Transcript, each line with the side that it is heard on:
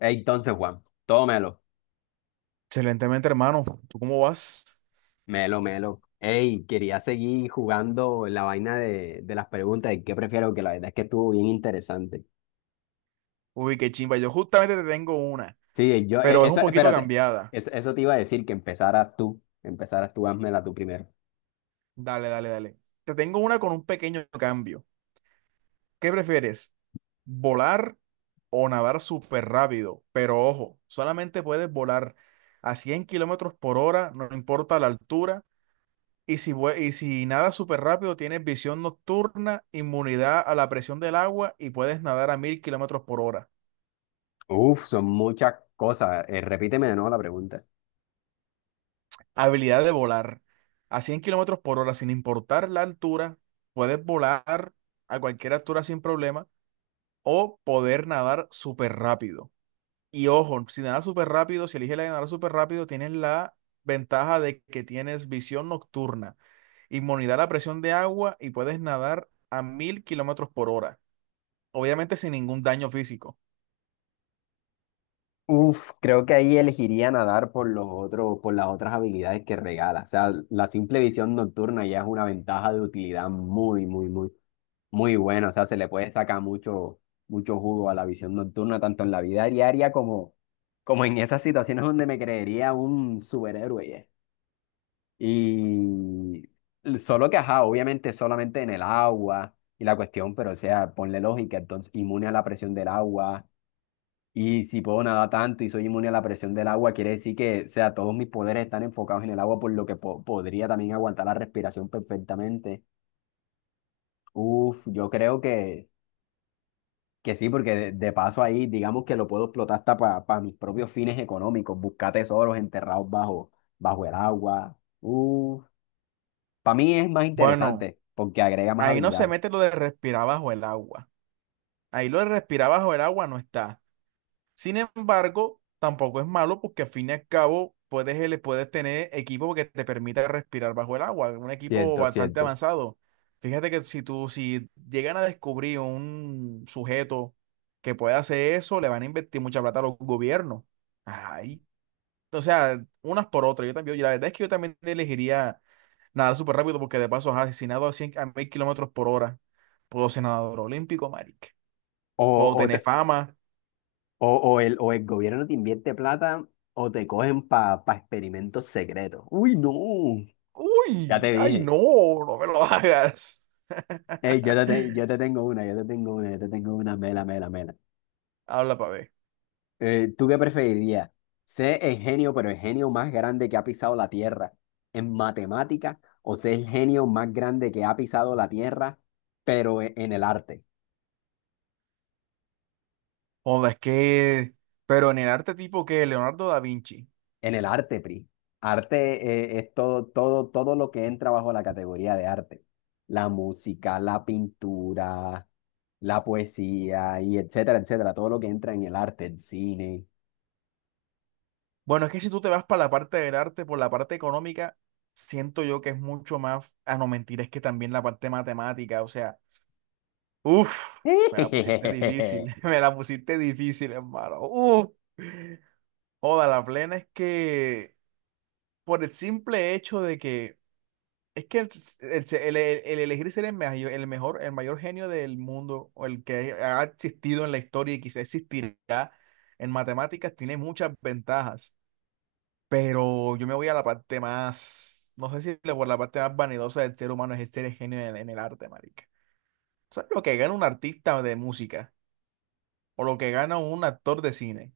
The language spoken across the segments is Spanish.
left: Ey, entonces, Juan, tómelo,
right: Excelentemente, hermano. ¿Tú cómo vas?
left: melo, melo. Ey, quería seguir jugando la vaina de las preguntas de qué prefiero, que la verdad es que estuvo bien interesante.
right: Uy, qué chimba. Yo justamente te tengo una,
left: Sí, yo,
right: pero es un
left: eso,
right: poquito
left: espérate,
right: cambiada.
left: eso te iba a decir, que empezaras tú, házmela tú primero.
right: Dale, dale, dale. Te tengo una con un pequeño cambio. ¿Qué prefieres? ¿Volar o nadar súper rápido? Pero ojo, solamente puedes volar a 100 km/h, no importa la altura. Y si nadas súper rápido, tienes visión nocturna, inmunidad a la presión del agua y puedes nadar a 1.000 km/h.
left: Uf, son muchas cosas. Repíteme de nuevo la pregunta.
right: Habilidad de volar. A 100 kilómetros por hora, sin importar la altura, puedes volar a cualquier altura sin problema o poder nadar súper rápido. Y ojo, si nadas súper rápido, si eliges la de nadar súper rápido, tienes la ventaja de que tienes visión nocturna, inmunidad a la presión de agua y puedes nadar a 1000 kilómetros por hora. Obviamente sin ningún daño físico.
left: Uf, creo que ahí elegiría nadar por los otros, por las otras habilidades que regala. O sea, la simple visión nocturna ya es una ventaja de utilidad muy, muy, muy, muy bueno. O sea, se le puede sacar mucho, mucho jugo a la visión nocturna, tanto en la vida diaria como, como en esas situaciones donde me creería un superhéroe. Ya. Y solo que, ajá, obviamente solamente en el agua y la cuestión, pero o sea, ponle lógica, entonces inmune a la presión del agua. Y si puedo nadar tanto y soy inmune a la presión del agua, quiere decir que, o sea, todos mis poderes están enfocados en el agua, por lo que podría también aguantar la respiración perfectamente. Uf, yo creo que sí, porque de paso ahí, digamos que lo puedo explotar hasta para mis propios fines económicos, buscar tesoros enterrados bajo el agua. Para mí es más
right: Bueno,
left: interesante porque agrega más
right: ahí no
left: habilidad.
right: se mete lo de respirar bajo el agua. Ahí lo de respirar bajo el agua no está. Sin embargo, tampoco es malo porque al fin y al cabo puedes, ele- puedes tener equipo que te permita respirar bajo el agua, un equipo
left: Cierto,
right: bastante
left: cierto.
right: avanzado. Fíjate que si llegan a descubrir un sujeto que puede hacer eso, le van a invertir mucha plata a los gobiernos. Ay, o sea, unas por otras. Yo también, yo la verdad es que yo también elegiría nadar súper rápido porque de paso, ajá, si nado a 1.000 km/h, puedo ser nadador olímpico, marica. Puedo
left: O, o,
right: tener
left: te-
right: fama.
left: o el gobierno te invierte plata o te cogen para experimentos secretos. Uy, no. Ya
right: Uy,
left: te
right: ay,
left: dije.
right: no, no me lo hagas.
left: Ey, yo te tengo una, mela, mela, mela.
right: Habla para ver.
left: ¿Tú qué preferirías? ¿Ser el genio, pero el genio más grande que ha pisado la Tierra en matemática, o ser el genio más grande que ha pisado la Tierra, pero en el arte?
right: Joda, es que, pero en el arte tipo que Leonardo da Vinci.
left: En el arte, Pri. Arte, es todo, todo, todo lo que entra bajo la categoría de arte. La música, la pintura, la poesía y etcétera, etcétera. Todo lo que entra en el arte, el cine.
right: Bueno, es que si tú te vas para la parte del arte, por la parte económica, siento yo que es mucho más, a no mentir, es que también la parte matemática, o sea, uff, me la pusiste difícil, me la pusiste difícil, hermano. Uff, joda, la plena es que por el simple hecho de que es que el elegir ser el mayor, el mejor, el mayor genio del mundo o el que ha existido en la historia y quizá existirá en matemáticas tiene muchas ventajas, pero yo me voy a la parte más, no sé si le- por la parte más vanidosa del ser humano es ser el genio en el arte, marica. ¿Sabes lo que gana un artista de música o lo que gana un actor de cine?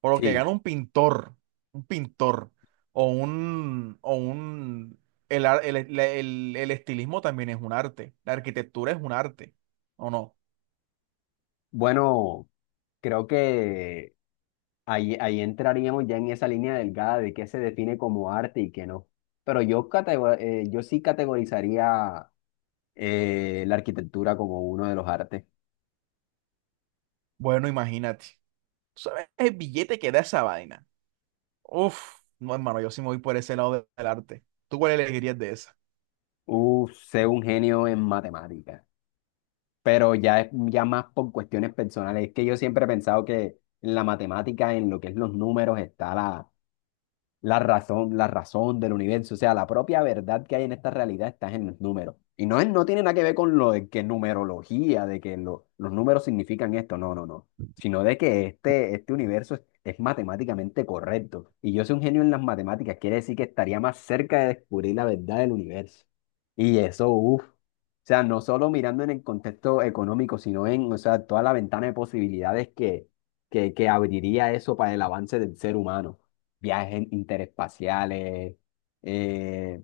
right: Por lo que
left: Sí.
right: gana un pintor, o un, o un, el, ar- el estilismo también es un arte, la arquitectura es un arte, ¿o no?
left: Bueno, creo que ahí, ahí entraríamos ya en esa línea delgada de qué se define como arte y qué no. Pero yo sí categorizaría, la arquitectura como uno de los artes.
right: Bueno, imagínate, ¿tú sabes el billete que da esa vaina? Uf, no, hermano, yo sí me voy por ese lado del arte. ¿Tú cuál elegirías de esa?
left: Sé un genio en matemáticas, pero ya es ya más por cuestiones personales. Es que yo siempre he pensado que en la matemática, en lo que es los números, está la la razón del universo, o sea, la propia verdad que hay en esta realidad está en los números. Y no, no tiene nada que ver con lo de que numerología, de que los números significan esto, no, no, no, sino de que este universo es matemáticamente correcto. Y yo soy un genio en las matemáticas, quiere decir que estaría más cerca de descubrir la verdad del universo. Y eso, uff. O sea, no solo mirando en el contexto económico, sino en, o sea, toda la ventana de posibilidades que abriría eso para el avance del ser humano, viajes interespaciales, eh,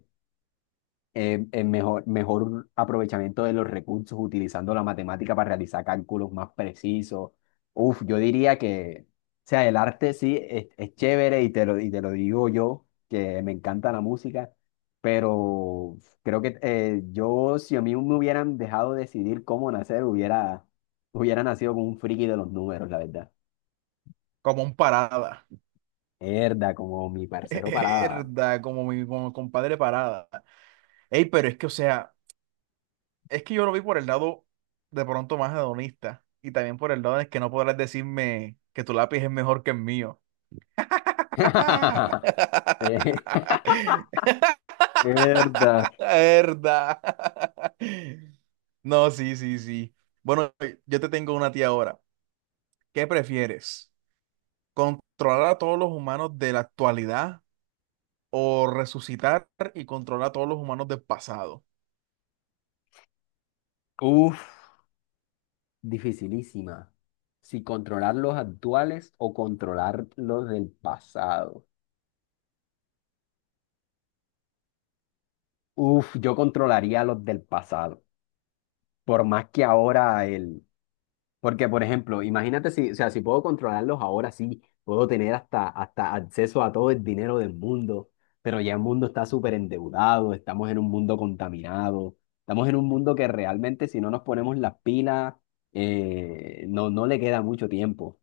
left: mejor aprovechamiento de los recursos utilizando la matemática para realizar cálculos más precisos. Uf, yo diría que, o sea, el arte sí es chévere, y te lo digo yo, que me encanta la música, pero creo que yo, si a mí me hubieran dejado decidir cómo nacer, hubiera nacido con un friki de los números, la verdad.
right: Como un parada,
left: Herda, como mi parcero Parada.
right: verdad, como mi compadre parada. Ey, pero es que, o sea... Es que yo lo vi por el lado de pronto más hedonista y también por el lado de que no podrás decirme que tu lápiz es mejor que el mío.
left: Eh, Verdad.
right: La verdad. No, sí, sí, sí. Bueno, yo te tengo una tía ahora. ¿Qué prefieres? ¿Controlar a todos los humanos de la actualidad o resucitar y controlar a todos los humanos del pasado?
left: Uf, dificilísima. Si controlar los actuales o controlar los del pasado. Uf, yo controlaría los del pasado. Por más que ahora el, porque, por ejemplo, imagínate si, o sea, si puedo controlarlos ahora sí, puedo tener hasta, hasta acceso a todo el dinero del mundo, pero ya el mundo está súper endeudado, estamos en un mundo contaminado, estamos en un mundo que realmente si no nos ponemos las pilas, no, no le queda mucho tiempo.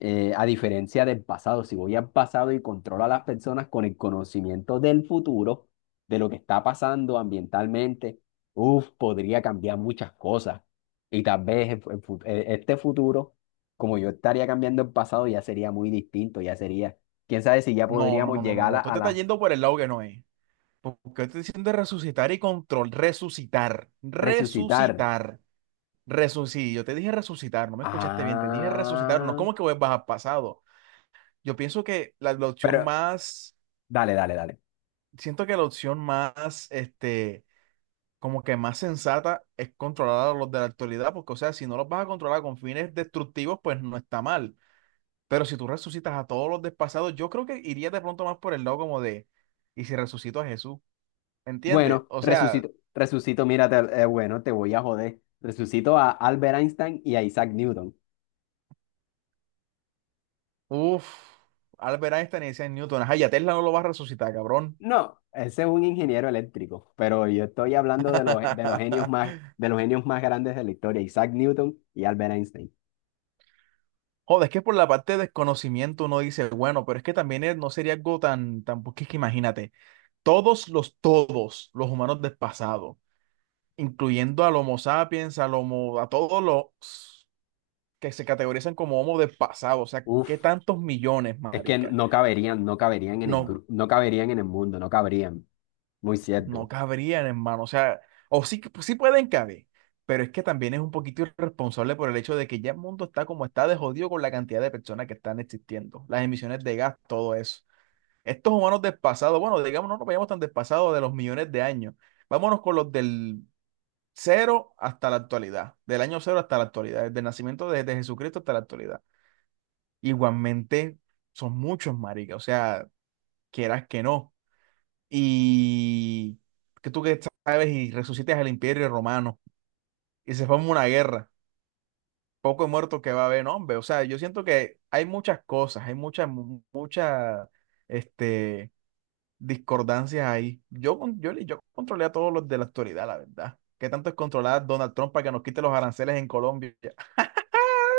left: A diferencia del pasado, si voy al pasado y controlo a las personas con el conocimiento del futuro, de lo que está pasando ambientalmente, uf, podría cambiar muchas cosas. Y tal vez el este futuro, como yo estaría cambiando el pasado, ya sería muy distinto, ya sería, quién sabe si ya
right: No, no,
left: podríamos
right: no, no, no,
left: llegar
right: no. Tú
left: a
right: te estás
left: la
right: yendo por el lado que no es. Porque estoy diciendo resucitar y control. Resucitar.
left: resucitar.
right: Resucitar. Resucitar. Yo te dije resucitar, no me escuchaste bien. Te dije resucitar. No es
left: Ah,
right: como que vuelvas al pasado. Yo pienso que la opción
left: pero
right: más.
left: dale, dale, dale.
right: Siento que la opción más, como que más sensata es controlar a los de la actualidad, porque, o sea, si no los vas a controlar con fines destructivos, pues no está mal. Pero si tú resucitas a todos los del pasado, yo creo que iría de pronto más por el lado como de, ¿y si resucito a Jesús? ¿Entiendes?
left: Bueno,
right: O sea,
left: mira, bueno, te voy a joder. Resucito a Albert Einstein y a Isaac Newton.
right: uf, Albert Einstein y Isaac Newton. Ajá, ya Tesla no lo va a resucitar, cabrón.
left: No, ese es un ingeniero eléctrico, pero yo estoy hablando de los, de los genios más grandes de la historia, Isaac Newton y Albert Einstein.
right: Joder, es que por la parte de desconocimiento uno dice, bueno, pero es que también no sería algo tan, tan, porque es que imagínate, todos los humanos del pasado, incluyendo al Homo sapiens, al Homo, a todos los que se categorizan como Homo del pasado, o sea, ¿qué
left: Uf,
right: tantos millones,
left: es que
right: marica?
left: no caberían, no caberían en el,
right: No,
left: no caberían en el mundo, no caberían. Muy cierto.
right: no cabrían, hermano. O sea, o sí, sí pueden caber, pero es que también es un poquito irresponsable por el hecho de que ya el mundo está como está de jodido con la cantidad de personas que están existiendo, las emisiones de gas, todo eso. Estos humanos despasados, bueno, digamos, no nos vayamos tan despasados de los millones de años. Vámonos con los del cero hasta la actualidad, del año cero hasta la actualidad, desde el nacimiento de Jesucristo hasta la actualidad. Igualmente son muchos, marica, o sea, quieras que no y que tú que sabes y resucites al imperio romano y se forma una guerra, poco muerto que va a haber, no, hombre. O sea, yo siento que hay muchas cosas, hay muchas, muchas, este, discordancias ahí. Yo controlé a todos los de la actualidad, la verdad. ¿Qué tanto es controlar a Donald Trump para que nos quite los aranceles en Colombia?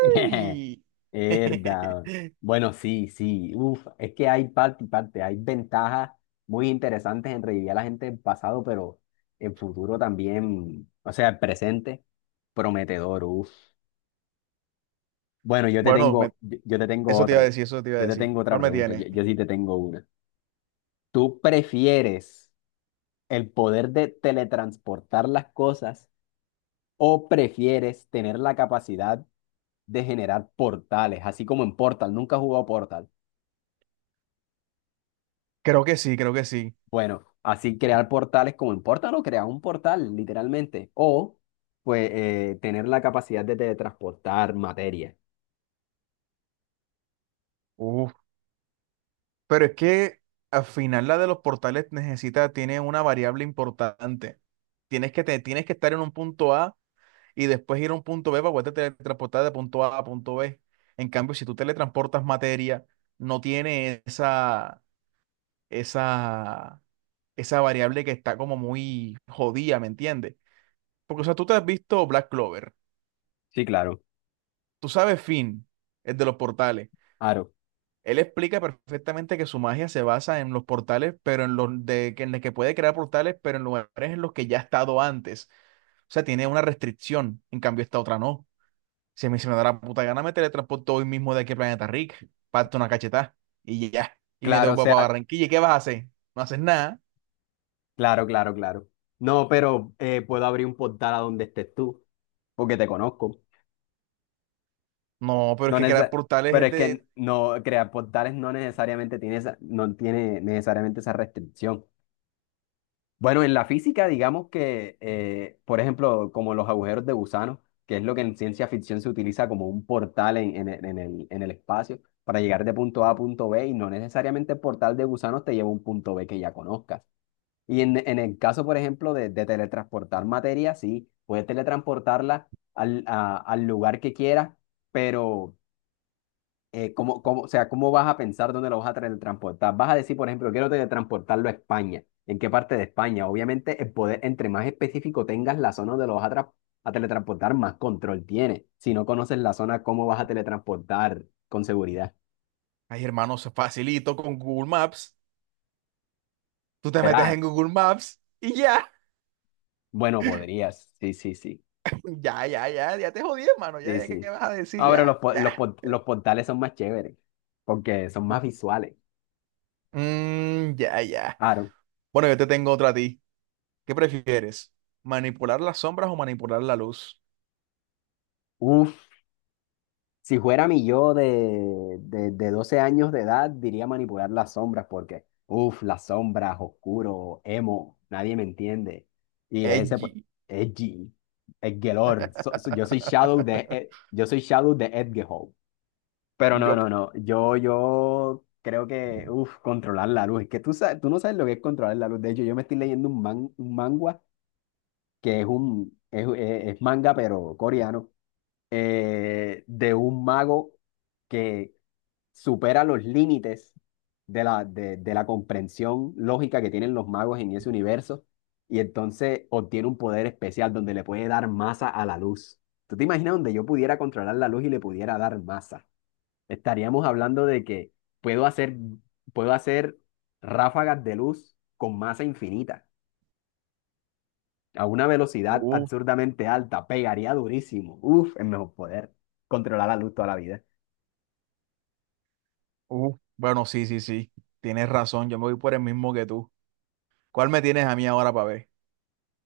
left: Verdad. Bueno, sí, sí. Uf, es que hay parte y parte, hay ventajas muy interesantes en revivir a la gente del pasado, pero el futuro también, o sea, el presente, prometedor, uf. Bueno,
right: Bueno, eso te iba a decir, eso te iba a
left: yo te
right: decir.
left: tengo otra
right: ¿Cuál me
left: pregunta, yo,
right: tiene?
left: yo sí te tengo una. ¿Tú prefieres el poder de teletransportar las cosas, o prefieres tener la capacidad de generar portales, así como en Portal? Nunca has jugado Portal.
right: Creo que sí, creo que sí.
left: Bueno, así crear portales como en Portal, o crear un portal, literalmente. O, pues, tener la capacidad de teletransportar materia.
right: Uf. Pero es que al final la de los portales necesita, tiene una variable importante. Tienes que, tienes que estar en un punto A y después ir a un punto B para poder teletransportar de punto A a punto B. En cambio, si tú teletransportas materia, no tiene esa, esa variable que está como muy jodida, ¿me entiendes? Porque, o sea, tú te has visto Black Clover,
left: Sí, claro.
right: tú sabes Finn, el de los portales.
left: Claro,
right: Él explica perfectamente que su magia se basa en los portales, pero en el que puede crear portales, pero en lugares en los que ya ha estado antes. O sea, tiene una restricción. En cambio, esta otra no. Si a mí se me da la puta gana, me teletransporto hoy mismo de aquí al planeta Rick, parto una cachetada y ya. Y me
left: claro, o
right: devuelvo para
left: sea,
right: Barranquilla. ¿Y qué vas a hacer? No haces nada.
left: claro, claro, claro. No, pero puedo abrir un portal a donde estés tú, porque te conozco.
right: No, pero es
left: No
right: que crear
left: neces-
right: portales
left: Pero
right: es
left: es
right: de.
left: que no, crear portales no necesariamente tiene no tiene necesariamente esa restricción. Bueno, en la física, digamos que, por ejemplo, como los agujeros de gusano, que es lo que en ciencia ficción se utiliza como un portal en, en el espacio, para llegar de punto A a punto B, y no necesariamente el portal de gusanos te lleva a un punto B que ya conozcas. Y en el caso, por ejemplo, de teletransportar materia, sí, puedes teletransportarla al lugar que quieras, pero o sea, ¿cómo vas a pensar dónde lo vas a teletransportar? Vas a decir, por ejemplo, quiero teletransportarlo a España. ¿En qué parte de España? Obviamente, el poder, entre más específico tengas la zona donde lo vas a, a teletransportar, más control tiene. Si no conoces la zona, ¿cómo vas a teletransportar con seguridad?
right: Ay, hermano, se facilito con Google Maps. Tú te metes
left: ¿Será?
right: en Google Maps y ya.
left: Bueno, podrías. Sí, sí, sí.
right: Ya, ya, ya. Ya te jodí, hermano. Ya,
left: Sí,
right: ya, ¿qué
left: sí.
right: vas a decir?
left: Ahora
right: Ya,
left: los,
right: ya.
left: los portales son más chéveres, porque son más visuales.
right: Mm, ya, ya.
left: Claro.
right: Bueno, yo te tengo otra a ti. ¿Qué prefieres? ¿Manipular las sombras o manipular la luz?
left: Uf. Si fuera mi yo de, de 12 años de edad, diría manipular las sombras porque, uff, las sombras, oscuro, emo, nadie me entiende. Y ese, pues,
right: Edgy.
left: edgy, Edgelord. Yo soy Shadow de, yo soy Shadow de Edgehow. Pero no,
right: Yo.
left: no, no, yo creo que, uff, controlar la luz. Es que tú, sabes, tú no sabes lo que es controlar la luz. De hecho, yo me estoy leyendo un, un manga que es manga, pero coreano, de un mago que supera los límites de la comprensión lógica que tienen los magos en ese universo, y entonces obtiene un poder especial donde le puede dar masa a la luz. ¿Tú te imaginas donde yo pudiera controlar la luz y le pudiera dar masa? Estaríamos hablando de que puedo hacer, puedo hacer ráfagas de luz con masa infinita. A una velocidad
right: Uh,
left: absurdamente alta, pegaría durísimo. Uf, es mejor poder controlar la luz toda la vida.
right: Bueno, sí, sí, sí. Tienes razón. Yo me voy por el mismo que tú. ¿Cuál me tienes a mí ahora para ver?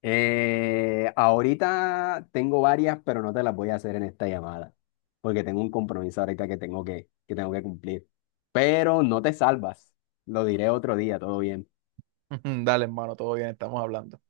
left: Ahorita tengo varias, pero no te las voy a hacer en esta llamada, porque tengo un compromiso ahorita que tengo que tengo que cumplir. Pero no te salvas, lo diré otro día, todo bien.
right: Dale, hermano, todo bien, estamos hablando.